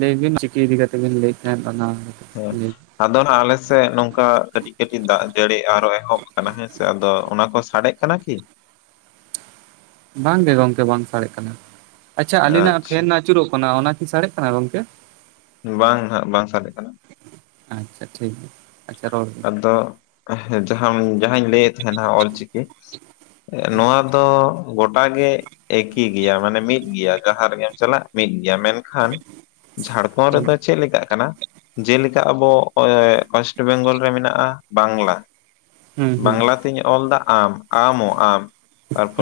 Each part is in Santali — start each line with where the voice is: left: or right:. right: ᱞᱟᱹᱭᱵᱤᱱ ᱪᱤᱠᱤ ᱤᱫᱤ ᱠᱟᱛᱮ ᱵᱤᱱ ᱞᱟᱹᱭᱮᱫ ᱛᱟᱦᱮᱸᱫ ᱵᱚᱱᱟ
left: ᱦᱮ [unintelligible] ᱟᱫᱚ ᱱᱟᱦ ᱟᱞᱮᱥᱮᱫ ᱱᱚᱝᱠᱟ ᱠᱟᱹᱴᱤᱡ ᱠᱟᱹᱴᱤᱡ ᱫᱟᱜ ᱡᱟᱹᱲᱤ ᱟᱨᱚ ᱮᱦᱚᱵ ᱟᱠᱟᱱᱟ ᱦᱮᱸᱥᱮ ᱟᱫᱚ ᱚᱱᱟ ᱠᱚ ᱥᱟᱰᱮᱜ ᱠᱟᱱᱟ ᱠᱤ?
right: ᱵᱟᱝᱜᱮ ᱜᱚᱝᱠᱮ ᱵᱟᱝ ᱥᱟᱲᱮᱜ ᱠᱟᱱᱟ ᱟᱪᱪᱷᱟ ᱟᱞᱤᱧᱱᱟᱜ
left: ᱟᱪᱪᱷᱟ
right: ᱯᱷᱮᱱ ᱱᱟ ᱟᱪᱩᱨᱚᱜ ᱠᱟᱱᱟ ᱚᱱᱟ ᱠᱤ ᱥᱟᱲᱮᱜ ᱠᱟᱱᱟ ᱜᱚᱝᱠᱮ?
left: ᱵᱟᱝ ᱦᱟᱜ ᱵᱟᱝ ᱥᱟᱰᱮᱜ ᱠᱟᱱᱟ᱾
right: ᱟᱪᱪᱷᱟ ᱴᱷᱤᱠ ᱟᱪᱪᱷᱟ ᱨᱚᱲ ᱵᱤᱱ᱾
left: ᱫᱚ ᱦᱮᱸ ᱡᱟᱸᱦᱟ ᱡᱟᱦᱟᱧ ᱞᱟᱹᱭᱮᱫ ᱛᱮᱦᱮᱱᱟ ᱚᱞ ᱪᱤᱠᱤ ᱮ ᱱᱚᱣᱟ ᱛᱚ ᱜᱚᱴᱟ ᱜᱮ ᱮᱠᱤ ᱜᱮᱭᱟ ᱢᱟᱱᱮ ᱢᱤᱫ ᱜᱮᱭᱟ ᱡᱟᱸᱦᱟ ᱨᱮᱜᱮᱢ ᱪᱟᱞᱟᱜ ᱢᱤᱫ ᱜᱮᱭᱟ ᱢᱮᱱ ᱠᱷᱟᱱ ᱡᱷᱟᱲᱠᱷᱚᱸᱰ
right: ᱦᱩᱸ
left: ᱨᱮᱫᱚ ᱪᱮᱫ ᱞᱮᱠᱟᱜ ᱠᱟᱱᱟ ᱡᱮᱞᱮᱠᱟ ᱟᱵᱚ ᱮ ᱚᱭᱮᱥ ᱭᱮᱥᱴ ᱵᱮᱝᱜᱚᱞ ᱨᱮ ᱢᱮᱱᱟᱜᱼᱟ ᱵᱟᱝᱞᱟ
right: ᱦᱩᱸ
left: ᱵᱟᱝᱞᱟ ᱛᱤᱧ ᱚᱞ ᱫᱟ ᱟᱢ ᱟᱢᱚ ᱟᱢ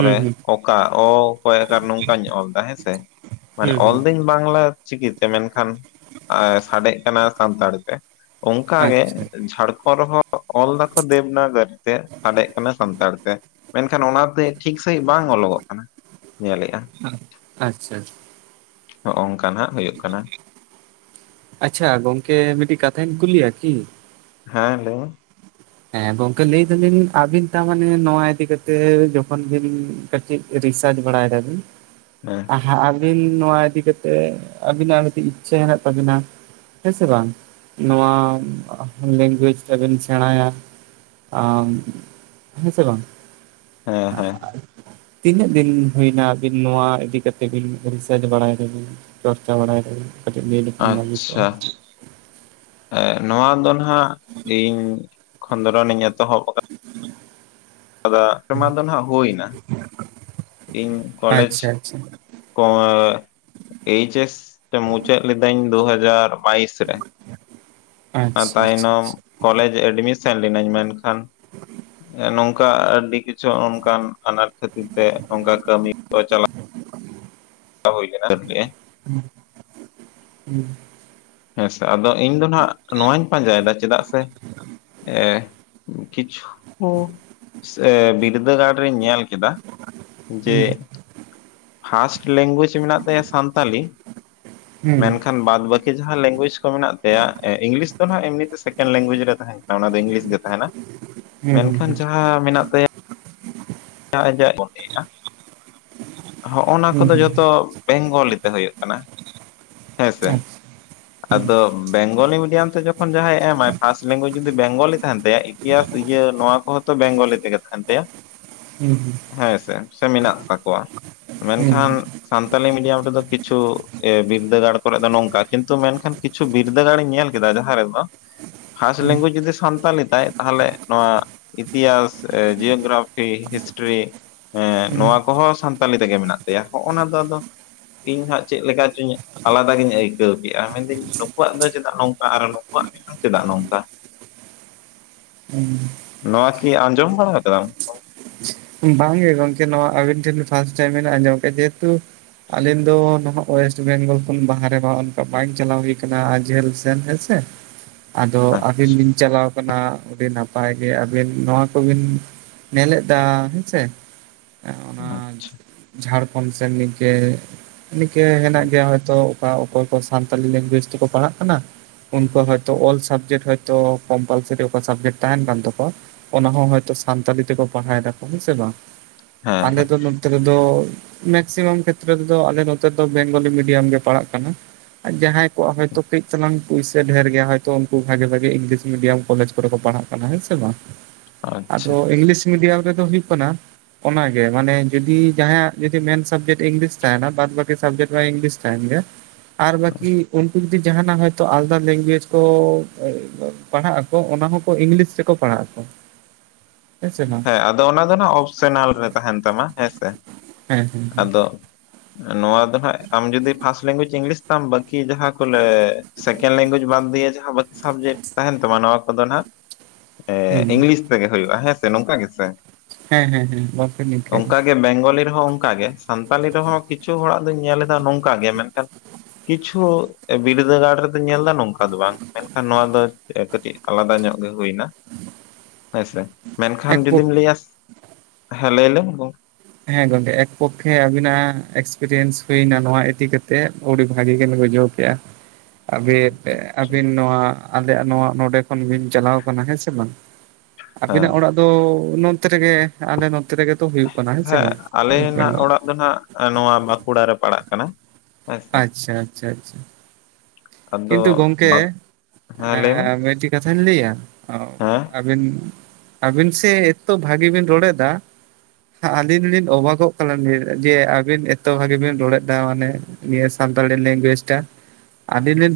right: ᱦᱩᱸ ᱦᱩᱸ
left: ᱚᱠᱟ ᱚ ᱠᱚᱭᱟ ᱟᱠᱟᱨ ᱱᱚᱝᱠᱟᱧ ᱚᱞ ᱫᱟ ᱦᱮᱸᱥᱮ ᱾ ᱢᱟᱱᱮ
right: ᱦᱩᱸ ᱦᱩᱸ
left: ᱚᱞᱫᱤᱧ ᱵᱟᱝᱞᱟ ᱪᱤᱠᱤᱛᱮ ᱢᱮᱱᱠᱷᱟᱱ ᱟ ᱥᱟᱰᱮᱜ ᱠᱟᱱᱟ ᱥᱟᱱᱛᱟᱲᱤ ᱛᱮ, ᱚᱝᱠᱟ ᱜᱮ
right: ᱟᱪᱪᱷᱟ
left: ᱡᱷᱟᱲᱠᱷᱚᱸᱰ ᱨᱮᱸᱦᱚ ᱚ ᱚᱞ ᱫᱟᱠᱚ ᱫᱮᱵᱽᱱᱟᱜᱟᱨᱤ ᱛᱮ ᱥᱟᱰᱮᱜ ᱠᱟᱱᱟ ᱥᱟᱱᱛᱟᱲ ᱛᱮ ᱾ ᱢᱮᱱᱠᱷᱟᱱ ᱚᱱᱟᱛᱮ ᱴᱷᱤᱠ ᱥᱟᱹᱦᱤᱡ ᱵᱟᱝ ᱚᱞᱚᱜᱚᱜ ᱠᱟᱱᱟ ᱧᱮᱞᱮᱜᱼᱟ᱾
right: ᱟᱪᱪᱷᱟ ᱾
left: ᱦᱚᱜᱼᱚᱝᱠᱟ ᱱᱟᱜ ᱦᱩᱭᱩᱜ ᱠᱟᱱᱟ᱾
right: ᱟᱪᱪᱷᱟ ᱜᱚᱝᱠᱮ ᱢᱤᱫᱴᱤᱡ ᱠᱟᱛᱷᱟᱧ ᱠᱩᱞᱤᱭᱟ ᱠᱤ?
left: ᱦᱮᱸ ᱞᱟᱹᱭ ᱢᱮ ᱾
right: ᱦᱮᱸ ᱜᱚᱝᱠᱮ ᱞᱟᱹᱭ ᱫᱟᱞᱤᱱ ᱟᱹᱵᱤᱱ ᱛᱟ ᱢᱟᱱᱮ ᱱᱚᱣᱟ ᱤᱫᱤ ᱠᱟᱛᱮ ᱡᱚᱠᱷᱚᱱ ᱵᱤᱱ ᱠᱟᱹᱴᱤᱡ ᱨᱤᱥᱟᱨᱪ ᱵᱟᱲᱟᱭ ᱫᱟᱵᱤᱱ
left: ᱦᱮᱸ ᱾
right: ᱦᱟ ᱟᱹᱵᱤᱱ ᱱᱚᱣᱟ ᱤᱫᱤ ᱠᱟᱛᱮᱜ ᱟᱹᱵᱤᱱᱟᱜ ᱢᱤᱴᱤᱡ ᱤᱪᱪᱷᱟᱹ ᱦᱮᱱᱟᱜ ᱛᱟᱵᱤᱱᱟ ᱦᱮᱸ ᱥᱮ ᱵᱟᱝ ᱱᱚᱣᱟ ᱞᱮᱝᱜᱩᱭᱮᱡ ᱛᱮᱵᱮᱱ ᱥᱮᱬᱟᱭᱟ ᱾ ᱟᱢ ᱦᱮᱸ ᱥᱮ ᱵᱟᱝ!
left: ᱦᱮᱸ ᱦᱮᱸ ᱾
right: ᱛᱤᱱᱟᱹᱜ ᱫᱤᱱ ᱦᱩᱭᱱᱟ ᱟᱹᱵᱤᱱ ᱱᱚᱣᱟ ᱤᱫᱤ ᱠᱟᱛᱮ ᱵᱤᱱ ᱨᱤᱥᱟᱨᱪ ᱵᱟᱲᱟᱭ ᱫᱟᱵᱤᱱ? ᱪᱚᱨᱪᱟ ᱵᱟᱲᱟᱭ ᱫᱟᱵᱤᱱ ᱠᱟᱹᱴᱤᱡ ᱞᱟᱹᱭ ᱞᱮᱠᱷᱟᱱ ᱵᱷᱟᱹᱞᱤ ᱠᱚᱜᱼᱟ ᱾
left: ᱮ ᱱᱚᱣᱟ ᱫᱚ ᱱᱟᱦᱟᱜ ᱤᱧ ᱠᱷᱚᱸᱫᱽᱨᱚᱱᱤᱧ ᱮᱛᱚᱦᱚᱵ ᱟᱠᱟ ᱠᱟᱫᱟ ᱥᱮᱨᱢᱟ ᱫᱚ ᱱᱟᱦᱟᱜ ᱦᱩᱭ ᱱᱟ, ᱤᱧ ᱠᱚᱞᱮᱡᱽ
right: [inaudible]
left: ᱚᱣᱟ ᱮᱭᱤᱪ ᱮᱥ ᱢᱩᱪᱟᱹᱫ ᱞᱤᱫᱟᱹᱧ ᱫᱩ ᱦᱟᱡᱟᱨ ᱵᱟᱭᱤᱥ ᱨᱮ, ᱚᱱᱟ
right: ᱟᱪᱪᱷᱟ ᱟᱪᱪᱷᱟ
left: ᱛᱟᱭᱱᱚᱢ
right: ᱟᱪᱪᱷᱟ
left: ᱠᱚᱞᱮᱡᱽ ᱮᱰᱢᱤᱥᱮᱱ ᱞᱤᱱᱟᱹᱧ ᱢᱮᱱᱠᱷᱟᱱ ᱱᱚᱝᱠᱟ ᱟᱹᱰᱤ ᱠᱤ ᱪᱷᱚ ᱚᱱᱠᱟᱱ ᱟᱱᱟᱴ ᱠᱷᱟᱹᱛᱤᱨ ᱛᱮ ᱚᱝᱠᱟ ᱠᱟᱹᱢᱤ ᱠᱚ ᱪᱟᱞᱟᱜ ᱦᱩᱭ ᱞᱮᱱᱟ [inaudible]
right: ᱦᱩᱸ, ᱦᱩᱸ ᱾
left: ᱦᱮᱸ ᱥᱮ ᱟᱫᱚ ᱤᱧ ᱫᱚ ᱱᱟᱦᱟᱜ ᱱᱚᱣᱟᱧ ᱯᱟᱸᱡᱟᱭ ᱫᱟ ᱪᱮᱫᱟᱜ ᱥᱮ ᱮ ᱠᱤᱪᱷᱩ ᱥᱮ ᱵᱤᱨᱫᱟᱹᱜᱟᱲ ᱨᱤᱧ ᱧᱮᱞ ᱠᱮᱫᱟ ᱡᱮ
right: ᱦᱩᱸ
left: ᱯᱷᱟᱥᱴ ᱞᱮᱝᱜᱩᱭᱮᱡᱽ ᱢᱮᱱᱟᱜ ᱛᱟᱭᱟ ᱥᱟᱱᱛᱟᱞᱤ,
right: ᱦᱩᱸ
left: ᱢᱮᱱᱠᱷᱟᱱ ᱵᱟᱫ ᱵᱟᱹᱠᱤ ᱡᱟᱦᱟᱸ ᱞᱮᱝᱜᱩᱭᱮᱡᱽ ᱠᱚ ᱢᱮᱱᱟᱜ ᱛᱟᱭᱟ ᱮ ᱤᱝᱞᱤᱥ ᱫᱚ ᱱᱟᱦᱟᱸᱜ ᱮᱢᱱᱤᱛᱮ ᱥᱮᱠᱮᱱᱰ ᱞᱮᱝᱜᱩᱭᱮᱡ ᱨᱮ ᱛᱟᱦᱮᱱᱟ ᱾ ᱚᱱᱟ ᱫᱚ ᱤᱝᱞᱤᱥ ᱜᱮ ᱛᱟᱦᱮᱱᱟ,
right: ᱦᱩᱸ ᱦᱩᱸ
left: ᱢᱮᱱᱠᱷᱟᱱ
right: ᱦᱩᱸ
left: ᱡᱟᱦᱟᱸ ᱢᱮᱱᱟᱜ ᱛᱟᱭᱟ ᱡᱟᱦᱟᱸ ᱟᱡ ᱚᱞ ᱮᱜᱼᱟ ᱦᱚᱜᱼᱚᱱᱟ
right: ᱦᱩᱸ
left: ᱠᱚᱫᱚ
right: ᱦᱩᱸ
left: ᱡᱚᱛᱚ ᱵᱮᱝᱜᱚᱞᱤ ᱛᱮ ᱦᱳᱭᱳᱜ ᱠᱟᱱᱟ ᱦᱮᱸ ᱥᱮ
right: ᱟᱪᱪᱷᱟ
left: ᱾
right: ᱦᱩᱸ
left: ᱟᱫᱚ ᱵᱮᱝᱜᱚᱞᱤ ᱢᱤᱰᱤᱭᱟᱢ ᱛᱮ ᱡᱚᱠᱷᱚᱱ ᱡᱟᱦᱟᱸᱭ ᱮᱢᱟᱭ ᱯᱷᱟᱥᱴ ᱞᱮᱝᱜᱩᱭᱡᱽ ᱡᱩᱫᱤ ᱵᱮᱝᱜᱚᱞᱤ ᱛᱟᱦᱮᱱ ᱛᱟᱭᱟ, ᱤᱛᱤᱦᱟᱥ ᱤᱭᱟᱹ ᱱᱚᱣᱟ ᱠᱚᱦᱚᱸ ᱛᱚ ᱵᱮᱝᱜᱚᱞᱤ ᱛᱮᱜᱮ ᱛᱟᱦᱮᱱ ᱛᱟᱭᱟ ᱾
right: ᱦᱩᱸ ᱦᱩᱸ ᱾
left: ᱦᱮᱸᱥᱮ ᱥᱮ ᱢᱮᱱᱟᱜ ᱛᱟᱠᱚᱣᱟ,
right: ᱦᱩᱸ
left: ᱢᱮᱱᱠᱷᱟᱱ ᱥᱟᱱᱛᱟᱞᱤ ᱢᱤᱰᱤᱭᱟᱢ ᱨᱮᱫᱚ ᱠᱤᱪᱷᱩ ᱮ ᱵᱤᱨᱫᱟᱹᱜᱟᱲ ᱠᱚᱨᱮᱜ ᱫᱚ ᱱᱚᱝᱠᱟ, ᱠᱤᱱᱛᱩ ᱢᱮᱱᱠᱷᱟᱱ ᱠᱤᱪᱷᱩ ᱵᱤᱨᱫᱟᱹᱜᱟᱲ ᱤᱧ ᱧᱮᱞ ᱠᱮᱫᱟ ᱡᱟᱦᱟᱸ ᱨᱮᱫᱚ ᱯᱷᱟᱥ
right: ᱦᱩᱸ
left: ᱞᱮᱝᱜᱩᱭᱡᱽ ᱡᱩᱫᱤ ᱥᱟᱱᱛᱟᱞᱤ ᱛᱟᱭ ᱛᱟᱦᱞᱮ ᱱᱚᱣᱟ ᱤᱛᱤᱦᱟᱸᱥ, ᱡᱤᱭᱳᱜᱨᱟᱯᱤ, ᱦᱤᱥ ᱦᱤᱥᱴᱨᱤ, ᱮᱸᱜ
right: ᱦᱩᱸ ᱦᱩᱸ
left: ᱱᱚᱣᱟ ᱠᱚᱦᱚᱸ ᱥᱟᱱᱛᱟᱞᱤ ᱛᱮᱜᱮ ᱢᱮᱱᱟᱜ ᱛᱟᱭᱟ᱾ ᱦᱚᱸᱜ-ᱚᱱᱟ ᱫᱚ ᱟᱫᱚ ᱤᱧ ᱦᱟᱸᱜ ᱪᱮᱫ ᱞᱮᱠᱟ ᱪᱩᱧ ᱟᱞᱟᱫᱟ ᱜᱤᱧ ᱟᱹᱭᱠᱟᱹᱣ ᱠᱮᱜ-ᱟ, ᱢᱮᱱᱫᱟᱹᱧ ᱱᱩᱠᱩᱣᱟᱜ ᱫᱚ ᱪᱮᱫᱟᱜ ᱱᱚᱝᱠᱟ ᱟᱨ ᱱᱩᱠᱩᱣᱟᱜ ᱜᱮᱵᱟᱝ ᱪᱮᱫᱟᱜ ᱱᱚᱝᱠᱟ?
right: ᱦᱩᱸ
left: ᱱᱚᱣᱟ ᱠᱤ ᱟᱸᱡᱚᱢ ᱵᱟᱲᱟ ᱠᱟᱫᱟᱢ?
right: ᱵᱟᱝᱜᱮ ᱜᱚᱝᱠᱮ ᱱᱚᱣᱟ ᱟᱹᱵᱤᱱ ᱴᱷᱮᱱ ᱯᱷᱟᱥᱴ ᱴᱟᱭᱤᱢ ᱵᱮᱱ ᱟᱸᱡᱚᱢ ᱠᱮᱫᱟ᱾ ᱡᱮᱦᱮᱛᱩ ᱟᱞᱮ ᱫᱚ ᱱᱟᱦᱟᱜ ᱚᱭᱮᱥᱴ ᱵᱮᱝᱜᱚᱞ ᱠᱷᱚᱱ ᱵᱟᱦᱨᱮ ᱦᱚᱲ ᱚᱱᱠᱟ ᱵᱟᱝ ᱪᱟᱞᱟᱣ ᱦᱩᱭ ᱠᱟᱱᱟ, ᱡᱷᱟᱹᱞ ᱥᱮᱱ ᱦᱮᱸ ᱥᱮ᱾
left: [inaudible]
right: ᱟᱫᱚ ᱟᱹᱵᱤᱱ ᱵᱤᱱ ᱪᱟᱞᱟᱣ ᱠᱟᱱᱟ ᱟᱹᱰᱤ ᱱᱟᱯᱟᱭ ᱜᱮ, ᱟᱹᱵᱮᱱ ᱱᱚᱣᱟ ᱠᱚᱵᱤᱱ ᱧᱮᱞᱮᱫᱟ᱾ ᱦᱮᱸ ᱥᱮ ᱟ ᱚᱱᱟ
left: ᱟᱪᱪᱷᱟ
right: ᱡᱷᱟᱲᱠᱷᱚᱸᱰ ᱥᱮᱱ ᱜᱮ ᱱᱤᱝᱠᱟᱹ ᱦᱮᱱᱟᱜ ᱜᱮᱭᱟ ᱦᱚᱭᱛᱚ, ᱚᱠᱟ ᱚᱠᱚᱭ ᱠᱚ ᱥᱟᱱᱛᱟᱞᱤ ᱞᱮᱝᱜᱩᱭᱮᱡᱽ ᱛᱮᱠᱚ ᱯᱟᱲᱦᱟᱜ ᱠᱟᱱᱟ? ᱩᱱᱠᱩᱣᱟᱜ ᱦᱳᱭᱛᱚ ᱚᱞ ᱥᱟᱵᱡᱮᱴ ᱦᱳᱭᱛᱚ ᱠᱚᱢᱯᱟᱞᱥᱟᱨᱤ ᱚᱠᱟ ᱥᱟᱵᱡᱮᱠᱴ ᱛᱟᱸᱦᱮᱱ ᱠᱟᱱ ᱛᱟᱠᱚᱣᱟ᱾ ᱚᱱᱟ ᱦᱚᱸ ᱦᱚᱭᱛᱳ ᱥᱟᱱᱛᱟᱞᱤ ᱛᱮᱠᱚ ᱯᱟᱲᱦᱟᱣ ᱫᱟᱠᱚ ᱦᱮᱸᱥᱮ ᱵᱟᱝ?
left: ᱦᱮᱸ
right: ᱟᱞᱮ
left: ᱦᱮᱸ
right: ᱫᱚ ᱱᱚᱛᱮ ᱨᱮᱫᱚ ᱢᱮᱠᱥᱤᱢᱟᱢ ᱠᱷᱮᱛᱨᱮ ᱨᱮᱫᱚ ᱟᱞᱮ ᱱᱚᱛᱮ ᱫᱚ ᱵᱮᱝᱜᱚᱞᱤ ᱢᱤᱰᱤᱭᱟᱢ ᱜᱮ ᱯᱟᱲᱦᱟᱜ ᱠᱟᱱᱟ᱾ ᱡᱟᱦᱟᱸᱭ ᱠᱚᱣᱟᱜ ᱦᱚᱭᱛᱳ ᱠᱟᱺᱡ ᱪᱟᱞᱟᱝ ᱯᱩᱭᱥᱟᱹ ᱰᱷᱮᱨ ᱜᱮᱭᱟ ᱦᱚᱭᱛᱚ ᱩᱱᱠᱩ ᱵᱷᱟᱜᱮ ᱵᱷᱟᱜᱮ ᱤᱝᱞᱤᱥ ᱢᱤᱰᱤᱭᱟᱢ ᱠᱚᱞᱮᱡᱽ ᱠᱚᱨᱮ ᱠᱚ ᱯᱟᱲᱦᱟᱜ ᱠᱟᱱᱟ ᱦᱮᱸ ᱥᱮ ᱵᱟᱝ᱾
left: ᱟᱪᱪᱷᱟ
right: ᱟᱫᱚ ᱤᱝᱞᱤᱥ ᱢᱤᱰᱤᱭᱟᱢ ᱨᱮᱫᱚ ᱦᱩᱭᱩᱜ ᱠᱟᱱᱟ ᱚᱱᱟᱜᱮ ᱢᱟᱱᱮ ᱡᱩᱫᱤ ᱡᱟᱦᱟᱸᱭᱟᱜ ᱡᱩᱫᱤ ᱢᱮᱱ ᱥᱟᱵᱡᱮᱠᱴ ᱤᱝᱞᱤᱥ ᱛᱟᱸᱦᱮᱱᱟ ᱵᱟᱫ ᱵᱟᱹᱠᱤ ᱥᱟᱵᱡᱮᱠᱴ ᱢᱟ ᱤᱝᱞᱤᱥ ᱛᱟᱸᱦᱮᱱ ᱜᱮᱭᱟ᱾
left: [inaudible]
right: ᱟᱨ ᱵᱟᱹᱠᱤ ᱩᱱᱠᱩ ᱡᱩᱫᱤ ᱡᱟᱸᱦᱟᱱᱟᱜ ᱦᱚᱭᱛᱚ ᱟᱞᱟᱫᱟ ᱞᱮᱝᱜᱩᱭᱮᱡᱽ ᱠᱚ ᱯᱟᱲᱦᱟᱜ-ᱟᱠᱚ ᱚᱱᱟ ᱦᱚᱸᱠᱚ ᱤᱝᱞᱤᱥ ᱨᱮᱠᱚ ᱯᱟᱲᱦᱟᱜ-ᱟᱠᱚ᱾
left: [inaudible] ᱦᱮᱸ ᱟᱫᱚ ᱚᱱᱟ ᱫᱚ ᱱᱟᱦᱟᱸᱜ ᱚᱯᱥᱚᱱᱟᱞ ᱨᱮ ᱛᱟᱸᱦᱮᱱ ᱛᱟᱢᱟ ᱦᱮᱸ ᱥᱮ᱾
right: ᱦᱮᱸ ᱦᱮᱸ
left: ᱟᱫᱚ ᱱᱚᱣᱟ ᱫᱚ ᱱᱟᱦᱟᱜ ᱟᱢ ᱡᱩᱫᱤ ᱯᱷᱟᱥᱴ ᱞᱮᱝᱜᱩᱭᱮᱡᱽ ᱤᱝᱞᱤᱥ ᱛᱟᱢ ᱵᱟᱠᱤ ᱡᱟᱦᱟᱸ ᱠᱚᱞᱮ ᱥᱮᱠᱮᱱ ᱞᱝᱜᱩᱭᱮᱡ ᱵᱟᱫ ᱫᱤᱭᱮ ᱡᱟᱦᱟᱸ ᱵᱟᱠᱤ ᱥᱟᱵᱡᱮᱠᱴ ᱛᱟᱸᱦᱮᱱ ᱛᱟᱢᱟ ᱱᱚᱣᱟ ᱠᱚᱫᱚ ᱱᱟᱦᱟᱜ
right: ᱦᱮᱸ
left: ᱤᱝᱞᱤᱥ ᱛᱮᱜᱮ ᱦᱩᱭᱩᱜᱼᱟ ᱦᱮᱸ ᱥᱮ, ᱱᱚᱝᱠᱟ ᱜᱮ ᱥᱮ?
right: ᱦᱮᱸ ᱦᱮᱸ ᱦᱮᱸ ᱵᱟᱯᱮ ᱱᱤᱝᱠᱟᱹᱭᱟ
left: ᱚᱝᱠᱟ ᱜᱮ ᱵᱮᱝᱜᱚᱞᱤ ᱨᱮᱦᱚᱸ ᱚᱝᱠᱟ ᱜᱮ᱾ ᱥᱟᱱᱛᱟᱞᱤ ᱨᱮᱦᱚᱸ ᱠᱤᱪᱷᱩ ᱦᱚᱲᱟᱜ ᱫᱩᱧ ᱧᱮᱞᱮᱫᱟ ᱱᱚᱝᱠᱟ ᱜᱮ ᱢᱮᱸᱫᱴᱟᱱ ᱠᱤᱪᱷᱩ ᱵᱤᱨᱫᱟᱹᱜᱟᱲ ᱨᱮᱫᱚᱧ ᱧᱮᱞᱫᱟ ᱱᱚᱝᱠᱟ ᱫᱚ ᱵᱟᱝ᱾ ᱢᱮᱱᱠᱷᱟᱱ ᱱᱚᱣᱟ ᱫᱚ ᱦᱮᱸ ᱠᱟᱹᱴᱤᱡ ᱟᱞᱟᱫᱟ ᱧᱚᱜ ᱜᱮ ᱦᱩᱭᱱᱟ᱾ ᱦᱮᱸ ᱥᱮ, ᱢᱮᱱᱠᱷᱟᱱ
right: ᱮᱠ ᱯᱚᱠ
left: ᱡᱩᱫᱤᱢ ᱞᱟᱹᱭᱟ, ᱦᱮᱸ ᱞᱟᱹᱭ ᱞᱮᱢ ᱜᱚᱝ
right: ᱦᱮᱸ ᱜᱚᱝᱠᱮ ᱮᱠ ᱯᱚᱠᱠᱷᱮ ᱟᱵᱤᱱᱟᱜ ᱮᱠᱥᱯᱮᱨᱤᱭᱮᱱᱥ ᱦᱩᱭᱱᱟ ᱱᱚᱣᱟ ᱤᱫᱤ ᱠᱟᱛᱮᱫ ᱩᱰᱤ ᱵᱷᱟᱜᱤ ᱜᱮᱞᱤᱧ ᱵᱩᱡᱷᱟᱹᱣ ᱠᱮᱜ-ᱟ᱾
left: [inaudible]
right: ᱟᱹᱵᱤᱱ,
left: ᱟᱪᱪᱷᱟ
right: ᱟᱹᱵᱤᱱ ᱱᱚᱣᱟ ᱟᱞᱮᱭᱟᱜ ᱱᱚᱣᱟ ᱱᱚᱸᱰᱮ ᱠᱷᱚᱱ ᱵᱤᱱ ᱪᱟᱞᱟᱣ ᱠᱟᱱᱟ ᱦᱮᱸ ᱥᱮ ᱵᱟᱝ?
left: ᱦᱮᱸ
right: ᱟᱵᱤᱱᱟᱜ ᱚᱲᱟᱜ ᱛᱚ, ᱱᱚᱛᱮ ᱨᱮᱜᱮ ᱟᱞᱮ ᱱᱚᱛᱮ ᱨᱮᱜᱮ ᱛᱚ ᱦᱩᱭᱩᱜ ᱠᱟᱱᱟ᱾ ᱥᱮ
left: ᱦᱮᱸ
right: ᱵᱟᱝ
left: ᱟᱞᱮᱱᱟᱜ ᱚᱲᱟᱜ ᱫᱚ ᱱᱟᱜ ᱱᱚᱣᱟ ᱵᱟᱸᱠᱩᱲᱟ ᱨᱮ ᱯᱟᱲᱟᱜ ᱠᱟᱱᱟ᱾ ᱦᱮᱸᱥᱮ
right: ᱟᱪᱪᱷᱟ ᱟᱪᱪᱷᱟ ᱟᱪᱪᱷᱟ᱾
left: [inaudible]
right: ᱠᱤᱱᱛᱩ ᱜᱚᱝᱠᱮ
left: ᱵᱟᱫ ᱦᱮᱸ ᱞᱟᱹᱭ ᱢᱮ
right: ᱮᱸᱻ ᱢᱤᱫᱴᱤ ᱠᱟᱛᱷᱟᱧ ᱞᱟᱹᱭᱟ?
left: ᱦᱮᱸ
right: ᱟᱹᱵᱤᱱ, ᱟᱵᱤᱱ ᱥᱮ ᱮᱛᱚ ᱵᱷᱟᱜᱤ ᱵᱤᱱ ᱨᱚᱲᱮᱫᱟ᱾ ᱟᱹᱞᱤᱧ ᱞᱤᱧ ᱚᱵᱟᱜᱚᱜ ᱠᱟᱱᱟᱞᱤ ᱡᱮ ᱟᱹᱵᱤᱱ ᱮᱛᱚ ᱵᱷᱟᱜᱤ ᱵᱤᱱ ᱨᱚᱲᱮᱫᱟ ᱢᱟᱱᱮ᱾ ᱱᱤᱭᱟᱹ ᱥᱟᱱᱛᱟᱲᱤ ᱞᱮᱸᱝᱜᱩᱭᱩᱡᱽ ᱴᱟ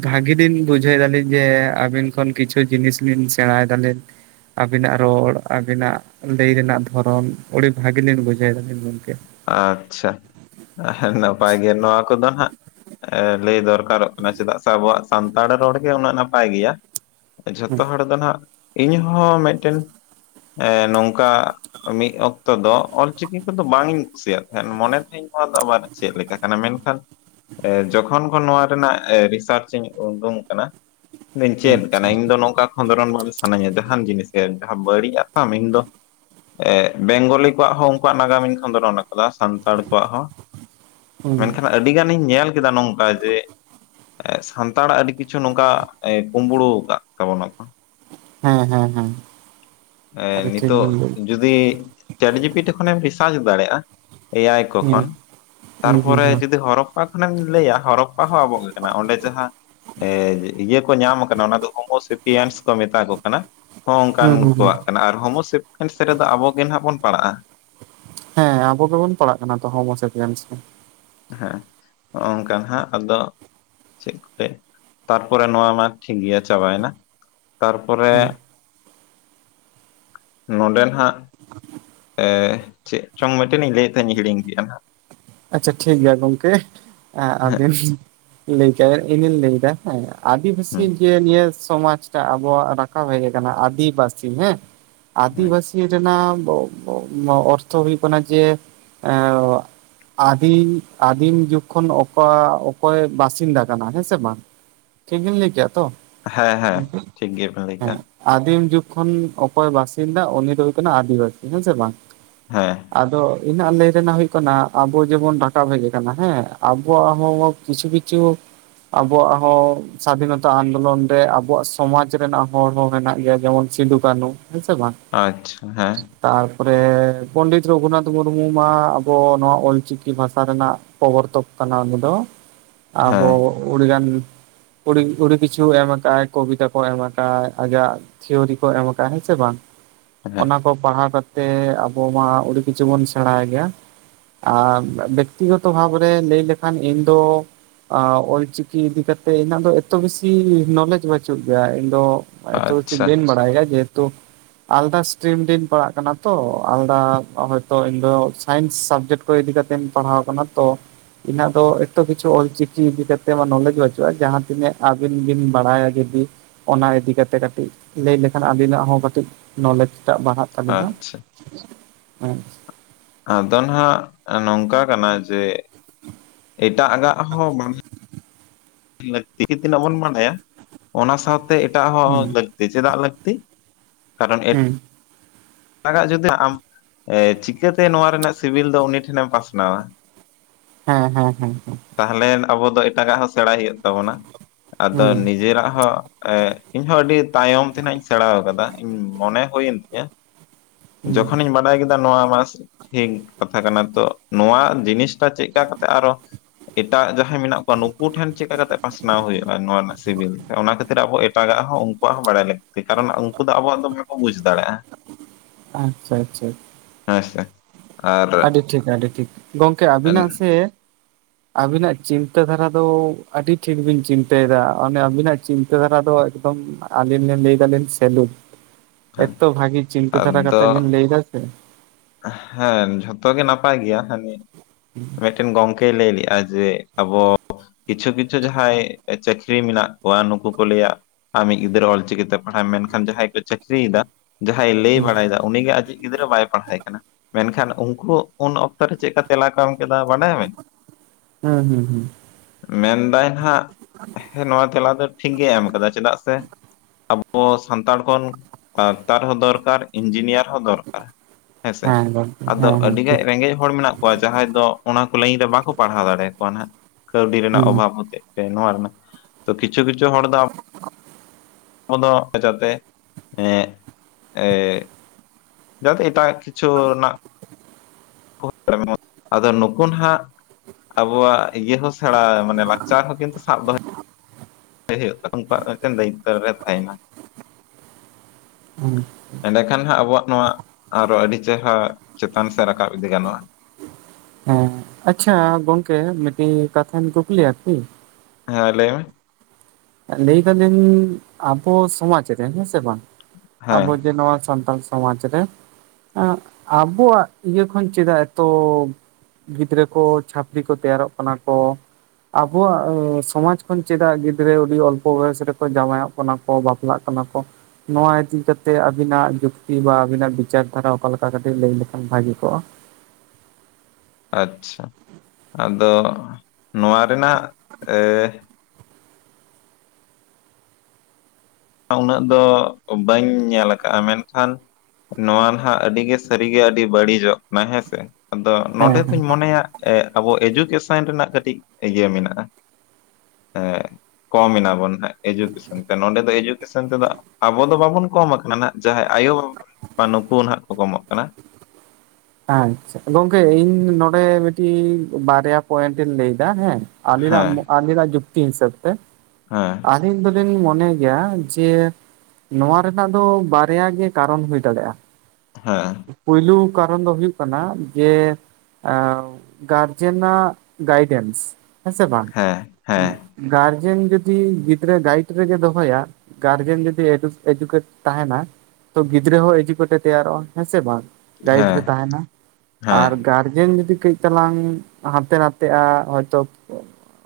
right: ᱵᱷᱟᱜᱤ ᱞᱤᱧ ᱵᱩᱡᱷᱟᱹᱣ ᱮᱫᱟᱞᱤᱧ ᱡᱮ ᱟᱹᱵᱤᱱ ᱠᱷᱚᱱ ᱠᱤᱪᱷᱩ ᱡᱤᱱᱤᱥ ᱞᱤᱧ ᱥᱮᱬᱟᱭ ᱮᱫᱟ ᱞᱤᱧ᱾ ᱟᱹᱵᱤᱱᱟᱜ ᱨᱚᱲ ᱟᱹᱵᱤᱱᱟᱜ ᱞᱟᱹᱭ ᱨᱮᱱᱟᱜ ᱫᱷᱚᱨᱚᱱ ᱟᱹᱰᱤ ᱵᱷᱟᱜ ᱞᱤᱧ ᱵᱩᱡᱷᱟᱹᱣ ᱮᱫᱟ ᱞᱤᱧ ᱜᱚᱢᱠᱮ᱾
left: ᱟᱪᱪᱷᱟ, ᱱᱟᱯᱟᱭ ᱜᱮ ᱱᱚᱣᱟ ᱠᱚᱫᱚ ᱦᱟᱜ ᱮᱸ ᱞᱟᱹᱭ ᱫᱚᱨᱠᱟᱨᱚᱜ ᱠᱟᱱᱟ, ᱪᱮᱫᱟᱜ ᱥᱮ ᱟᱵᱚᱣᱟᱜ ᱥᱟᱱᱛᱟᱲ ᱨᱚᱲ ᱜᱮ ᱩᱱᱟᱹᱜ ᱱᱟᱯᱟᱭ ᱜᱮᱭᱟ᱾ ᱡᱷᱚᱛᱚ ᱦᱚᱲ ᱫᱚ ᱦᱟᱸᱜ ᱤᱧ ᱦᱚᱸᱢᱤᱫᱴᱮᱱ ᱱᱚᱝᱠᱟ ᱢᱤᱫ ᱚᱠᱛᱚ ᱫᱚ ᱚᱞᱪᱤᱠᱤ ᱠᱚᱫᱚ ᱵᱟᱝ ᱤᱧ ᱠᱩᱥᱤᱭᱟᱜ ᱛᱟᱦᱮᱸᱱ, ᱢᱚᱱᱮ ᱛᱟᱦᱮᱸ ᱱᱚᱣᱟ ᱫᱚ ᱟᱵᱟᱨ ᱪᱮᱫ ᱞᱮᱠᱟ ᱠᱟᱱᱟ? ᱢᱮᱱᱠᱷᱟᱱ ᱮ ᱡᱚᱠᱷᱚᱱ ᱠᱷᱚᱱ ᱱᱚᱣᱟ ᱨᱮᱱᱟᱜ ᱨᱤᱥᱟᱨᱪ ᱤᱧ ᱩᱰᱩᱝ ᱟᱠᱟᱱᱟ᱾
right: ᱦᱮᱸ
left: ᱪᱮᱫ ᱠᱟᱱᱟ? ᱤᱧ ᱫᱚ ᱱᱚᱝᱠᱟ ᱠᱷᱚᱸᱫᱽᱨᱚᱱ ᱢᱟᱱᱮ ᱥᱟᱱᱟᱹᱧᱟ᱾ ᱡᱟᱦᱟᱱ ᱡᱤᱱᱤᱥ ᱜᱮ ᱡᱟᱦᱟᱸ ᱵᱟᱹᱲᱤᱡ ᱟ ᱛᱟᱢ ᱤᱧ ᱫᱚ᱾ ᱮ ᱵᱮᱝᱜᱽᱞᱤ ᱠᱚᱣᱟᱜ ᱦᱚᱸ ᱩᱱᱠᱩᱣᱟᱜ ᱱᱟᱜᱟᱢᱤᱧ ᱠᱷᱚᱸᱫᱽᱨᱚᱱ ᱱᱟ᱾ ᱥᱟᱱᱛᱟᱲ ᱠᱚᱣᱟᱜ ᱦᱚᱸ,
right: ᱦᱮᱸ
left: ᱢᱮᱱᱠᱷᱟᱱ ᱟᱹᱰᱤ ᱜᱟᱱᱤᱧ ᱧᱮᱞ ᱠᱮᱫᱟ ᱱᱚᱝᱠᱟ ᱡᱮ ᱮ ᱥᱟᱱᱛᱟᱲᱟᱜ ᱟᱹᱰᱤ ᱠᱤᱪᱷᱩ ᱱᱚᱝᱠᱟ ᱠᱩᱢᱵᱽᱲᱩ ᱟᱠᱟᱫ ᱛᱟᱵᱚᱱᱟ ᱠᱚ᱾
right: ᱦᱮᱸ ᱦᱮᱸ ᱦᱮᱸ
left: ᱮ
right: ᱟᱹᱰᱤ ᱴᱷᱤᱠ
left: ᱱᱤᱛᱟᱜ
right: ᱵᱤᱱ ᱞᱟᱹᱭ
left: ᱡᱩᱫᱤ ᱪᱮᱴ ᱡᱤᱯᱤ ᱴᱷᱚᱱ ᱠᱷᱚᱱᱮᱢ ᱨᱤᱥᱟᱨᱪ ᱫᱟᱲᱮᱭᱟᱜᱼᱟ ᱮ ᱟᱭ ᱠᱚ
right: ᱦᱮᱸ
left: ᱠᱷᱚᱱ
right: ᱦᱩᱸ ᱦᱩᱸ
left: ᱛᱟᱨᱯᱚᱨᱮ
right: ᱦᱩᱸ
left: ᱡᱩᱫᱤ ᱦᱚᱨᱚ ᱚᱠᱟ ᱠᱷᱚᱱᱟᱜᱮᱢ ᱞᱟᱹᱭᱟ ᱦᱚᱨᱚᱯᱟᱦ ᱦᱚᱸ ᱟᱵᱚ ᱟᱠᱟᱱᱟ᱾ ᱚᱸᱰᱮ ᱡᱟᱦᱟᱸ ᱤᱭᱟᱹ ᱠᱚ ᱧᱟᱢ ᱟᱠᱟᱱᱟ ᱚᱱᱟ ᱫᱚ ᱦᱳᱢᱳᱥᱮᱯᱤᱭᱟᱱᱥ ᱠᱚ ᱢᱮᱛᱟ ᱠᱚ ᱠᱟᱱᱟ, ᱦᱚᱸ ᱚᱱᱠᱟᱱ
right: ᱦᱩᱸ ᱦᱩᱸ
left: ᱠᱚᱣᱟᱜ
right: ᱦᱩᱸ
left: ᱠᱟᱱᱟ ᱟᱨ ᱦᱳᱢᱳᱥᱮᱯ ᱨᱮᱫᱚ ᱟᱵᱚᱜ ᱜᱮ ᱱᱟᱦᱟᱜ ᱵᱚᱱ ᱯᱟᱲᱟᱜᱼᱟ᱾
right: ᱦᱮᱸ ᱟᱵᱚ ᱜᱮᱵᱚᱱ ᱯᱟᱲᱟᱜ ᱠᱟᱱᱟ ᱛᱚ ᱦᱮᱸᱦᱳᱢᱳᱥᱮᱯᱤᱭᱟᱱᱥ ᱨᱮ ᱾
left: ᱦᱮᱸ ᱱᱚᱜᱝᱠᱟ ᱦᱟᱸᱜ ᱟᱫᱚ ᱪᱮᱫ ᱠᱚᱴᱮ? ᱛᱟᱨᱯᱚᱨᱮ ᱱᱚᱣᱟ ᱢᱟ ᱴᱷᱤᱠ ᱜᱮᱭᱟ ᱪᱟᱵᱟᱭ ᱮᱱᱟ᱾ ᱛᱟᱨᱯᱚᱨᱮ ᱱᱚᱸᱰᱮ ᱱᱟᱜ
right: [inaudible]
left: ᱮ ᱪᱮᱪᱚᱝ ᱢᱮᱴᱮᱱ ᱞᱟᱭ ᱛᱟᱦᱮᱸ ᱦᱤᱲᱤᱧ ᱠᱮᱼᱟᱼᱦᱟᱸ
right: ᱟᱪᱪᱷᱟ ᱴᱷᱤᱠ ᱜᱮᱭᱟ ᱜᱚᱢᱠᱮ,
left: ᱦᱮᱸ
right: ᱟᱵᱤᱱ ᱞᱟᱹᱭ ᱠᱮᱫ ᱤᱧᱤᱧ ᱞᱟᱹᱭ ᱮᱫᱟ᱾ ᱦᱮᱸ ᱟᱫᱤᱵᱟᱥᱤ
left: ᱦᱩᱸ
right: ᱱᱤᱭᱟᱹ ᱥᱚᱢᱟᱡ ᱴᱟ ᱟᱵᱚᱣᱟᱜ ᱨᱟᱠᱟᱵ ᱦᱮᱡ ᱟᱠᱟᱱᱟ, ᱟᱹᱫᱤᱵᱟᱹᱥᱤ ᱦᱮᱸ
left: ᱦᱩᱸ
right: ᱟᱹᱫᱤᱵᱟᱹᱥᱤ ᱤᱭᱟᱹ ᱡᱟᱱᱟᱜ [unintelligible] ᱚᱨᱛᱷᱚ ᱦᱩᱭᱩᱜ ᱠᱟᱱᱟ ᱡᱮ ᱟᱹᱫᱤᱢ ᱟᱹᱫᱤᱢ ᱡᱩᱜᱽ ᱠᱷᱚᱱ ᱚᱠᱟ ᱚᱠᱚᱭ ᱵᱟᱥᱤᱱᱫᱟ ᱠᱟᱱᱟ ᱦᱮᱸ ᱥᱮ ᱵᱟᱝ? ᱴᱷᱤᱜᱮᱢ ᱞᱟᱹᱭ ᱠᱮᱜᱼᱟ ᱛᱚ
left: ᱦᱮᱸ ᱦᱮᱸ ᱴᱷᱤᱠ ᱜᱮᱵᱮᱱ ᱞᱟᱹᱭ
right: ᱦᱮᱸ᱾
left: ᱠᱟᱜᱼᱟ
right: ᱟᱹᱫᱤᱢ ᱡᱩᱜᱽ ᱠᱷᱚᱱ ᱚᱠᱚᱭ ᱵᱟᱥᱤᱱᱫᱟ ᱮᱫᱟ, ᱩᱱᱤ ᱫᱚ ᱦᱩᱭᱩᱜ ᱠᱟᱱᱟ ᱟᱹᱫᱤᱵᱟᱹᱥᱤ ᱦᱮᱸ ᱥᱮ ᱵᱟᱝ?
left: ᱦᱮᱸ᱾
right: ᱟᱫᱚ ᱤᱱᱟᱹᱜ ᱞᱟᱹᱭ ᱨᱮᱱᱟᱜ ᱦᱩᱭᱩᱜ ᱠᱟᱱᱟ᱾ ᱟᱵᱚ ᱡᱮᱢᱚᱱ ᱰᱷᱟᱹᱠᱟᱹ ᱵᱷᱮᱜᱮ ᱠᱟᱱᱟ ᱦᱮᱸ ᱟᱵᱚᱣᱟᱜ ᱦᱚᱸ ᱠᱤᱪᱷᱩ ᱠᱤᱪᱷᱩ ᱟᱵᱚᱣᱟᱜ ᱦᱚᱸ ᱥᱟᱫᱷᱤᱱᱚᱛᱟ ᱟᱱᱫᱳᱞᱚᱱ ᱨᱮ ᱟᱵᱚᱣᱟᱜ ᱥᱚᱢᱟᱡᱽ ᱨᱮᱱᱟᱜ ᱦᱚᱲ ᱦᱚᱸ ᱦᱮᱱᱟᱝ ᱜᱮᱭᱟ, ᱡᱮᱢᱚᱱ ᱥᱤᱫᱩ ᱠᱟᱱᱦᱩ ᱦᱮᱸ ᱥᱮ ᱵᱟᱝ?
left: ᱟᱪᱪᱷᱟ, ᱦᱮᱸ᱾
right: ᱛᱟᱨᱯᱚᱨᱮ ᱯᱚᱸᱰᱤᱛ ᱨᱚᱜᱷᱩᱱᱟᱛᱷ ᱢᱩᱨᱢᱩ ᱢᱟ ᱟᱵᱚ ᱱᱚᱣᱟ ᱚᱞᱪᱤᱠᱤ ᱵᱷᱟᱥᱟ ᱨᱮᱱᱟᱜ ᱯᱚᱵᱚᱨᱛᱚᱠ ᱠᱟᱱᱟ, ᱚᱱᱟ ᱫᱚ ᱟᱵᱚ
left: ᱦᱮᱸ
right: ᱟᱹᱰᱤ ᱜᱟᱱ ᱟᱹᱰᱤ ᱠᱤᱪᱷᱩ ᱮᱢ ᱟᱠᱟᱫ, ᱠᱚᱵᱤᱛᱟ ᱠᱚ ᱮᱢ ᱟᱠᱟᱫ ᱟᱭ ᱟᱡᱟᱜ ᱛᱷᱤᱣᱨᱤ ᱠᱚ ᱮᱢ ᱠᱟᱼᱟ ᱦᱮᱸ ᱥᱮ ᱵᱟᱝ?
left: ᱦᱮᱸ
right: ᱚᱱᱟ ᱠᱚ ᱯᱟᱲᱦᱟᱣ ᱠᱟᱛᱮᱫ ᱟᱵᱚ ᱢᱟ ᱟᱹᱰᱤ ᱠᱤᱪᱷᱩᱵᱚᱱ ᱥᱮᱬᱟᱭ ᱜᱮᱭᱟ᱾ ᱟᱨ ᱵᱮᱠᱛᱤᱜᱚᱛᱚ ᱵᱷᱟᱵᱨᱮ ᱞᱟᱹᱭ ᱞᱮᱠᱷᱟᱱ ᱤᱧ ᱫᱚ ᱚᱞᱪᱤᱠᱤ ᱤᱫᱤ ᱠᱟᱛᱮ ᱤᱧᱟᱹᱜ ᱫᱚ ᱮᱛᱚ ᱵᱮᱥᱤ ᱱᱚᱞᱮᱡᱽ ᱵᱟᱹᱪᱩᱜ ᱜᱮᱭᱟ, ᱤᱧ ᱫᱚ ᱛᱚ
left: ᱟᱪᱪᱷᱟ
right: ᱵᱤᱱ ᱵᱟᱲᱟᱭᱟ ᱡᱮᱦᱮᱛᱩ ᱟᱞᱫᱟ ᱥᱴᱨᱤᱢ ᱨᱤᱧ ᱯᱟᱲᱟᱜ ᱠᱟᱱᱟ ᱛᱚ ᱟᱞᱫᱟ ᱦᱚᱭᱛᱚ ᱤᱧ ᱫᱚ ᱥᱟᱭᱮᱱᱥ ᱥᱟᱵᱡᱮᱠᱴ ᱛᱚ ᱤᱫᱤ ᱠᱟᱛᱮᱧ ᱯᱟᱲᱦᱟᱣ ᱟᱠᱟᱱᱟ ᱛᱚ ᱤᱱᱟᱜ ᱫᱚ ᱮᱛᱚ ᱠᱤᱪᱷᱩ ᱚᱞᱪᱤᱠᱤ ᱤᱫᱤ ᱠᱟᱛᱮ ᱢᱟ ᱱᱚᱞᱮᱡᱽ ᱵᱟᱹᱪᱩᱜ-ᱟ ᱡᱟᱦᱟᱸ ᱛᱤᱱᱟᱹᱜ ᱟᱵᱤᱱ ᱵᱤᱱ ᱵᱟᱲᱟᱭᱟ ᱡᱩᱫᱤ, ᱚᱱᱟ ᱤᱫᱤ ᱠᱟᱛᱮᱜ ᱠᱟᱹᱴᱤᱡ ᱞᱟᱹᱭ ᱞᱮᱠᱷᱟᱱ ᱟᱹᱞᱤᱱᱟᱜ ᱦᱚᱸ ᱠᱟᱹᱴᱤᱡ, ᱱᱚᱞᱮᱡ ᱴᱟᱜ ᱵᱟᱲᱦᱟᱜ ᱛᱟᱵᱤᱱᱟ
left: ᱟᱪᱪᱷᱟ
right: ᱦᱮᱸ᱾
left: ᱟᱫᱚ ᱱᱦᱟᱜ ᱱᱚᱝᱠᱟ ᱠᱟᱱᱟ ᱡᱮ ᱮᱴᱟᱜ ᱜᱟᱜ ᱦᱚᱸ ᱵᱟ ᱞᱟᱹᱠᱛᱤ ᱜᱮ ᱛᱤᱱᱟᱹᱜ ᱵᱚᱱ ᱵᱟᱰᱟᱭᱟ ᱚᱱᱟ ᱥᱟᱶᱛᱮ ᱮᱴᱟᱜ
right: ᱦᱩᱸ
left: ᱦᱚᱸ ᱞᱟᱹᱠ ᱪᱫᱟᱜ ᱞᱟᱹᱠᱛᱤ ᱠᱟᱨᱚᱱ
right: ᱦᱩᱸ
left: ᱞᱟᱜᱟᱜ ᱡᱩᱫᱤ ᱟᱢ ᱮ ᱪᱤᱠᱟᱹᱛᱮ ᱱᱚᱣᱟ ᱨᱮᱱᱟᱜ ᱥᱤᱵᱤᱞ ᱫᱚ ᱩᱱᱤ ᱴᱷᱮᱱᱮᱢ ᱯᱟᱥᱱᱟᱣᱟ?
right: ᱦᱮᱸ ᱦᱮᱸ ᱦᱮᱸ ᱦᱮᱸ
left: ᱛᱟᱦᱞᱮᱱ ᱟᱵᱚ ᱫᱚ ᱮᱴᱟᱜᱟᱜ ᱦᱚᱸ ᱥᱮᱬᱟᱭ ᱦᱩᱭᱩᱜ ᱛᱟᱵᱚᱱᱟ, ᱟᱫᱚ
right: ᱦᱩᱸ
left: ᱱᱤᱡᱮᱨᱟᱜ ᱦᱚᱸ‌ ᱮ ᱤᱧ ᱦᱚᱸ ᱟᱹᱰᱤ ᱛᱟᱭᱚᱢ ᱛᱮ ᱱᱟᱜ ᱤᱧ ᱥᱮᱬᱟᱣ ᱠᱟᱫᱟ ᱤᱧ ᱢᱚᱱᱮ ᱦᱩᱭᱮᱱ ᱛᱤᱧᱟᱹ
right: ᱦᱩᱸ
left: ᱡᱚᱠᱷᱚᱱᱤᱧ ᱵᱟᱰᱟᱭ ᱠᱮᱫᱟ ᱱᱚᱣᱟ ᱢᱟᱥ ᱴᱷᱤᱠ ᱠᱟᱛᱷᱟ ᱠᱟᱱᱟ ᱛᱚ ᱱᱚᱣᱟ ᱡᱤᱱᱤᱥ ᱴᱟ ᱪᱮᱫ ᱠᱟ ᱠᱟᱛᱮ ᱟᱨᱚ ᱮᱴᱟᱜ ᱡᱟ ᱦᱮᱸ ᱢᱮᱱᱟᱜ ᱠᱚᱣᱟ ᱱᱩᱠᱩ ᱴᱷᱮᱱ ᱪᱤᱠᱠᱟ ᱠᱟᱛᱮᱜ ᱯᱟᱥᱱᱟᱣ ᱦᱩᱭᱩᱜ-ᱟ ᱱᱚᱣᱟ ᱨᱮᱱᱟᱜ ᱥᱤᱵᱤᱞ ᱛᱮ ᱚᱱᱟ ᱠᱷᱟᱹᱛᱤᱨ ᱟᱵᱚ ᱮ ᱴᱟᱜᱟᱜ ᱦᱚᱸ ᱩᱱᱠᱩᱣᱟᱜ ᱦᱚᱸ ᱵᱟᱲᱟᱭ ᱞᱟᱹᱠᱛᱤ, ᱠᱟᱨᱚᱱ ᱩᱱᱠᱩ ᱫᱚ ᱟᱵᱚᱣᱟᱜ ᱫᱚ ᱵᱟᱠᱚ ᱵᱩᱡᱽ ᱫᱟᱲᱮᱜ-ᱟ᱾
right: ᱟᱪᱪᱷᱟ ᱟᱪᱪᱷᱟ
left: ᱦᱮᱸ ᱥᱮ
right: ᱟᱹᱰᱤ ᱴᱷᱤᱠ ᱟᱹᱰᱤ ᱴᱷᱤᱠ ᱜᱚᱝᱠᱮ ᱟᱹᱵᱤᱱᱟᱜ ᱥᱮ, ᱟᱹᱵᱤᱱᱟᱜ ᱪᱤᱱᱛᱟᱹ ᱫᱷᱟᱨᱟ ᱫᱚ ᱟᱹᱰᱤ ᱴᱷᱤᱠ ᱵᱤᱱ ᱪᱤᱱᱛᱟᱹᱭᱮᱫᱟ ᱚᱱᱮ ᱟᱵᱤᱱᱟᱜ ᱪᱤᱱᱛᱟᱹ ᱫᱷᱟᱨᱟ ᱫᱚ ᱮᱠᱫᱚᱢ ᱟᱹᱵᱤᱱ ᱵᱤᱱ ᱞᱟᱹᱭᱫᱟᱞᱤᱧ ᱥᱮᱞᱩᱴ
left: ᱦᱮᱸ
right: ᱮᱛᱚ ᱵᱷᱟᱜᱤ ᱪᱤᱱᱛᱟᱹ ᱫᱷᱟᱨᱟ
left: ᱟᱫᱚ
right: ᱠᱟᱛᱮᱜ ᱵᱤᱱ ᱞᱟᱹᱭ ᱫᱟᱥᱮ,
left: ᱦᱮᱸ ᱡᱷᱚᱛᱚ ᱜᱮ ᱱᱟᱯᱟᱭ ᱜᱮᱭᱟ ᱦᱟᱹᱱᱤ
right: [unintelligible]
left: ᱢᱮᱜᱴᱮᱱ ᱜᱚᱢᱠᱮᱭ ᱞᱟᱹᱭ ᱞᱮᱜ-ᱟ ᱡᱮ ᱟᱵᱚ, ᱠᱤᱪᱷᱩ ᱠᱤᱪᱷᱩ ᱡᱟᱦᱟᱸᱭ ᱪᱟᱹᱠᱨᱤ ᱢᱮᱱᱟᱜ ᱠᱚᱣᱟ ᱱᱩᱠᱩ ᱠᱚ ᱞᱟᱹᱭᱟ ᱟᱢᱤᱡ ᱜᱤᱫᱽᱟᱹᱨᱟᱹ ᱚᱞᱪᱤᱠᱤᱛᱮ ᱯᱟᱲᱦᱟᱢ ᱢᱮᱱᱠᱷᱟᱱ ᱡᱟᱦᱟᱸᱭ ᱠᱚ ᱪᱟᱹᱠᱨᱤᱭᱮᱫᱟ, ᱡᱟᱦᱟᱸᱭᱮ ᱞᱟᱹᱭ
right: ᱦᱮᱸ
left: ᱵᱟᱲᱟᱭᱮᱫᱟ ᱩᱱᱤᱜᱮ ᱟᱡᱤᱡ ᱜᱤᱫᱽᱨᱟᱹ ᱵᱟᱭ ᱯᱟᱲᱦᱟᱣ ᱮ ᱢᱮᱱᱠᱷᱟᱱ ᱩᱱᱠᱩ ᱩᱱ ᱚᱠᱛᱚᱮ ᱪᱮᱫ ᱠᱟ ᱛᱮᱞᱟ ᱠᱚ ᱮᱢ ᱠᱮᱫᱟ ᱵᱟᱰᱟᱭᱟ ᱵᱮᱱ,
right: ᱦᱮᱸ ᱦᱩᱸ ᱦᱩᱸ
left: ᱢᱮᱱᱫᱟᱭ ᱱᱦᱟᱜ ᱱᱚᱣᱟ ᱛᱮᱞᱟ ᱫᱚ ᱴᱷᱤᱠ ᱜᱮᱭ ᱮᱢ ᱠᱟᱫᱟ ᱪᱮᱫᱟᱜ ᱥᱮ‌, ᱵ ᱥᱟᱱᱛᱟᱲ ᱠᱷᱚᱱ ᱰᱟᱠᱛᱟᱨ ᱦᱚᱸ ᱫᱚᱨᱠᱟᱨ ᱤᱧᱡᱤᱱᱤᱭᱟᱨ ᱦᱚᱸ ᱫᱚᱨᱠᱟᱨ ᱦᱮᱸᱥᱮ,
right: ᱦᱮᱸ ᱜᱚᱝᱠᱮ
left: ᱟᱫᱚ
right: ᱦᱮᱸ ᱦᱮᱸ
left: ᱟᱹᱰᱤᱜᱟᱡ
right: ᱴᱷᱤᱠ
left: ᱨᱮᱸᱜᱮᱡ ᱦᱚᱲ ᱢᱮᱱᱟᱜ ᱠᱚᱣᱟ ᱡᱟᱦᱟᱸᱭ ᱫᱚ ᱚᱱᱟ ᱠᱚ ᱞᱟᱹᱭᱤᱱ ᱨᱮ ᱵᱟᱠᱚ ᱯᱟᱲᱦᱟᱣ ᱫᱟᱲᱮᱭ ᱠᱚᱣᱟ ᱱᱦᱟᱸᱜ, ᱠᱟᱹᱣᱰᱤ ᱨᱮᱱᱟᱜ
right: ᱦᱩᱸ
left: ᱚᱵᱷᱟᱵ ᱦᱚᱛᱮᱡ ᱛᱮ ᱱᱚᱣᱟ ᱨᱮᱱᱟᱜ ᱛᱚ ᱠᱤᱪᱷᱩ ᱠᱤᱪᱷᱩ ᱦᱚᱲ ᱫᱚ ᱟᱵ ᱟᱵᱚ ᱫᱚ ᱡᱟᱛᱮ ᱮ ᱮᱸᱻ ᱡᱟᱛᱮ ᱮᱴᱟᱜ ᱠᱤᱪᱷᱩ ᱨᱮᱱᱟᱜ ᱟᱫᱚ ᱱᱩᱠᱩᱱ ᱦᱟᱸᱜ ᱟᱵᱚᱣᱟᱜ ᱤᱭᱟᱹ ᱦᱚᱸ ᱥᱮᱬᱟ ᱢᱟᱱᱮ ᱞᱟᱠᱪᱟᱨ ᱦᱚᱸ ᱠᱤᱱᱛᱩ ᱥᱟᱵ ᱫᱚᱦᱚᱭ ᱦᱩᱭᱩᱜ ᱛᱚ ᱩᱱᱠᱩᱣᱟᱜ ᱢᱤᱫᱴᱮᱱ ᱫᱟᱭᱤᱛᱛᱚ ᱨᱮ ᱛᱟᱦᱮᱭᱱᱟ᱾
right: ᱦᱩᱸ
left: ᱮᱸᱰᱮᱠᱷᱟᱱ ᱦᱟᱸᱜ ᱟᱵᱚᱣᱟᱜ ᱱᱚᱣᱟ ᱟᱨᱚ ᱟᱹᱰᱤ ᱪᱮᱦᱨᱟ ᱪᱮᱛᱟᱱ ᱥᱮᱫ ᱨᱟᱠᱟᱵ ᱤᱫᱤ ᱜᱟᱱᱚᱜ-ᱟ᱾
right: ᱦᱮᱸ ᱟᱪᱪᱷᱟ ᱜᱚᱝᱠᱮ ᱢᱤᱫᱴᱤᱡ ᱠᱟᱛᱷᱟᱧ ᱠᱩᱠᱞᱤᱭᱟ ᱠᱤ?
left: ᱦᱮᱸ ᱞᱟᱹᱭ ᱢᱮ?
right: ᱞᱟᱹᱭᱫᱟᱞᱤᱧ ᱟᱵᱚ ᱥᱚᱢᱟᱡᱽ ᱨᱮ ᱦᱮᱸ ᱥᱮ ᱵᱟᱝ
left: ᱦᱮᱸ
right: ᱟᱵᱚ ᱡᱮ ᱱᱚᱣᱟ ᱥᱟᱱᱛᱟᱞ ᱥᱚᱢᱟᱡ ᱨᱮ ᱟᱵᱚᱣᱟᱜ ᱤᱭᱟᱹ ᱠᱷᱚᱱ ᱪᱮᱫᱟᱜ ᱮᱛᱚ ᱜᱤᱫᱽᱨᱟᱹ ᱠᱚ ᱪᱷᱟᱹᱯᱨᱤ ᱠᱚ ᱛᱮᱭᱟᱨᱚᱜ ᱠᱟᱱᱟ ᱠᱚ᱾ ᱟᱵᱚᱣᱟᱜ ᱥᱚᱢᱟᱡ ᱠᱷᱚᱱ ᱪᱮᱫᱟᱜ [inaudible] [inaudible] ᱟᱹᱰᱤ ᱚᱞᱯᱚ ᱵᱚᱭᱚᱥ ᱨᱮᱠᱚ ᱡᱟᱶᱟᱭᱚᱜ ᱠᱟᱱᱟ ᱠᱚ ᱵᱟᱯᱞᱟᱜ ᱠᱟᱱᱟ ᱠᱚ᱾ ᱱᱚᱣᱟ ᱤᱫᱤ ᱠᱟᱛᱮᱜ ᱟᱵᱤᱱᱟᱜ ᱡᱩᱠᱛᱤ ᱵᱟ ᱟᱵᱤᱱᱟᱜ ᱵᱤᱪᱟᱨ ᱫᱷᱟᱨᱟ ᱚᱠᱟ ᱞᱮᱠᱟ ᱠᱟᱹᱴᱤᱡ ᱞᱟᱹᱭ ᱞᱮᱠᱷᱟᱱ ᱵᱷᱟᱜᱤ ᱠᱚᱜᱼᱟ᱾
left: ᱟᱪᱪᱷᱟ, ᱟᱫᱚ ᱱᱚᱣᱟ ᱨᱮᱱᱟᱜ ᱮ ᱩᱱᱟᱹᱜ ᱫᱚ ᱵᱟᱹᱧ ᱧᱮᱞ ᱠᱟᱜᱼᱟ ᱢᱮᱱᱠᱷᱟᱱ ᱱᱚᱣᱟ ᱱᱟᱦᱟᱜ ᱟᱹᱰᱤᱜᱮ ᱥᱟᱹᱨᱤᱜᱮ ᱟᱹᱰᱤ ᱵᱟᱹᱲᱤᱡᱚᱜ ᱠᱟᱱᱟ ᱦᱮᱸᱥᱮ ᱟᱫᱚ ᱱᱚᱸᱰᱮ
right: ᱦᱮᱸ ᱦᱮᱸ
left: ᱫᱩᱧ ᱢᱚᱱᱮᱭᱟ ᱮᱸᱜ ᱟᱵᱚ ᱮᱡᱩᱠᱮᱥᱚᱱ ᱨᱮᱱᱟᱜ ᱠᱟᱹᱴᱤᱡ ᱤᱭᱟᱹ ᱢᱮᱱᱟᱜᱼᱟ᱾ ᱮᱸᱜ ᱠᱚᱢ ᱮᱱᱟᱵᱚᱱ ᱦᱟᱸᱜ ᱮᱡᱩᱠᱮᱥᱚᱱ ᱛᱮ ᱱᱚᱰᱮ ᱫᱚ ᱮᱡᱩ ᱠᱮᱥᱚᱱ ᱛᱮᱫᱚ ᱟᱵᱚ ᱫᱚ ᱵᱟᱵᱚᱱ ᱠᱚᱢ ᱟᱠᱟᱱ ᱦᱟᱸᱜ ᱡᱟᱦᱟᱸᱭ ᱟᱭᱳ ᱵᱟ ᱱᱩᱠᱩᱱ ᱱᱚᱦᱟᱜ ᱠᱚ ᱠᱚᱢᱚᱜ ᱠᱟᱱᱟ᱾
right: ᱟᱪᱪᱷᱟ ᱜᱚᱝᱠᱮ ᱤᱧ ᱱᱚᱸᱰᱮ ᱢᱤᱫᱴᱤᱡ ᱵᱟᱨᱭᱟ ᱯᱚᱭᱮᱱᱴ ᱤᱧ ᱞᱟᱹᱭᱫᱟ ᱦᱮᱸ᱾ ᱟᱞᱤᱱᱟᱜ
left: ᱦᱮᱸ
right: ᱟᱞᱤᱱᱟᱜ ᱡᱩᱠᱛᱤ ᱦᱤᱥᱟᱹᱵ ᱛᱮ᱾
left: ᱦᱮᱸ
right: ᱟᱹᱞᱤᱧ ᱫᱚᱞᱤᱧ ᱢᱚᱱᱮᱭ ᱜᱮᱭᱟ ᱡᱮ ᱱᱚᱣᱟ ᱨᱮᱱᱟᱜ ᱫᱚ ᱵᱟᱨᱭᱟ ᱜᱮ ᱠᱟᱨᱚᱱ ᱦᱩᱭ ᱫᱟᱲᱮᱜᱼᱟ᱾
left: ᱦᱮᱸ
right: ᱯᱩᱭᱞᱩ ᱠᱟᱨᱚᱱ ᱫᱚ ᱦᱩᱭᱩᱜ ᱠᱟᱱᱟ ᱡᱮ ᱮᱸᱢ ᱜᱟᱨᱡᱮᱱᱟᱜ ᱜᱟᱭᱰᱮᱱᱥ ᱦᱮᱸᱥᱮ ᱵᱟᱝ?
left: ᱦᱮᱸ ᱦᱮᱸ
right: ᱜᱟᱨᱡᱮᱱ ᱡᱩᱫᱤ ᱜᱤᱫᱽᱨᱟᱹ ᱜᱟᱭᱤᱰ ᱨᱮᱜᱮ ᱫᱚᱦᱚᱭᱟ᱾ ᱜᱟᱨᱡᱮᱱ ᱡᱩᱫᱤ ᱮᱰᱩᱠ ᱮᱰᱩᱠᱮᱴ ᱛᱟᱦᱮᱸᱱᱟ ᱛᱚ ᱜᱤᱫᱽᱨᱟᱹ ᱦᱚᱸ ᱮᱡᱩᱠᱮᱴᱮ ᱛᱮᱭᱟᱨᱚᱜᱼᱟ ᱦᱮᱸ ᱥᱮ ᱵᱟᱝ?
left: ᱦᱮᱸ
right: ᱜᱟᱭᱤᱰ ᱨᱮ
left: ᱦᱮᱸ
right: ᱛᱟᱦᱮᱸᱱᱟ ᱟᱨ
left: ᱦᱮᱸ
right: ᱜᱟᱨᱡᱮᱱ ᱡᱩᱫᱤ ᱠᱟᱹᱡ ᱛᱟᱞᱟᱝ ᱦᱟᱱᱛᱮ ᱱᱟᱛᱮᱜᱼᱟ ᱦᱚᱭᱛᱚ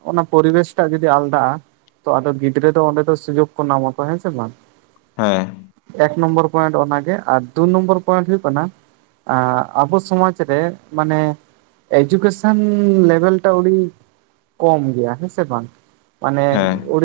right: ᱚᱱᱟ ᱯᱚᱨᱤᱵᱮᱥ ᱴᱟᱜ ᱡᱩᱫᱤ ᱟᱞᱫᱟᱜᱼᱟ᱾ ᱛᱚ ᱟᱫᱚ ᱜᱤᱫᱽᱨᱟᱹ ᱫᱚ ᱚᱸᱰᱮ ᱫᱚ ᱥᱩᱡᱳᱜ ᱠᱚ ᱱᱟᱢᱟᱠᱚ ᱦᱮᱸ ᱥᱮ ᱵᱟᱝ?
left: ᱦᱮᱸ
right: ᱮᱠ ᱱᱚᱢᱵᱚᱨ ᱯᱚᱭᱮᱱᱴ ᱚᱱᱟᱜᱮ ᱟᱨ ᱫᱩ ᱱᱚᱢᱵᱚᱨ ᱯᱚᱭᱮᱱᱴ ᱦᱩᱭᱩᱜ ᱠᱟᱱᱟ ᱟᱸᱜ ᱟᱵᱚ ᱥᱚᱢᱟᱡᱽ ᱨᱮ ᱢᱟᱱᱮ ᱮᱡᱩᱠᱮᱥᱚᱱ ᱞᱮᱵᱮᱞ ᱴᱟᱜ ᱟᱹᱣᱰᱤ ᱠᱚᱢ ᱜᱮᱭᱟ ᱦᱮᱸ ᱥᱮ ᱵᱟᱝ? ᱢᱟᱱᱮ
left: ᱦᱮᱸ
right: ᱩᱲᱤ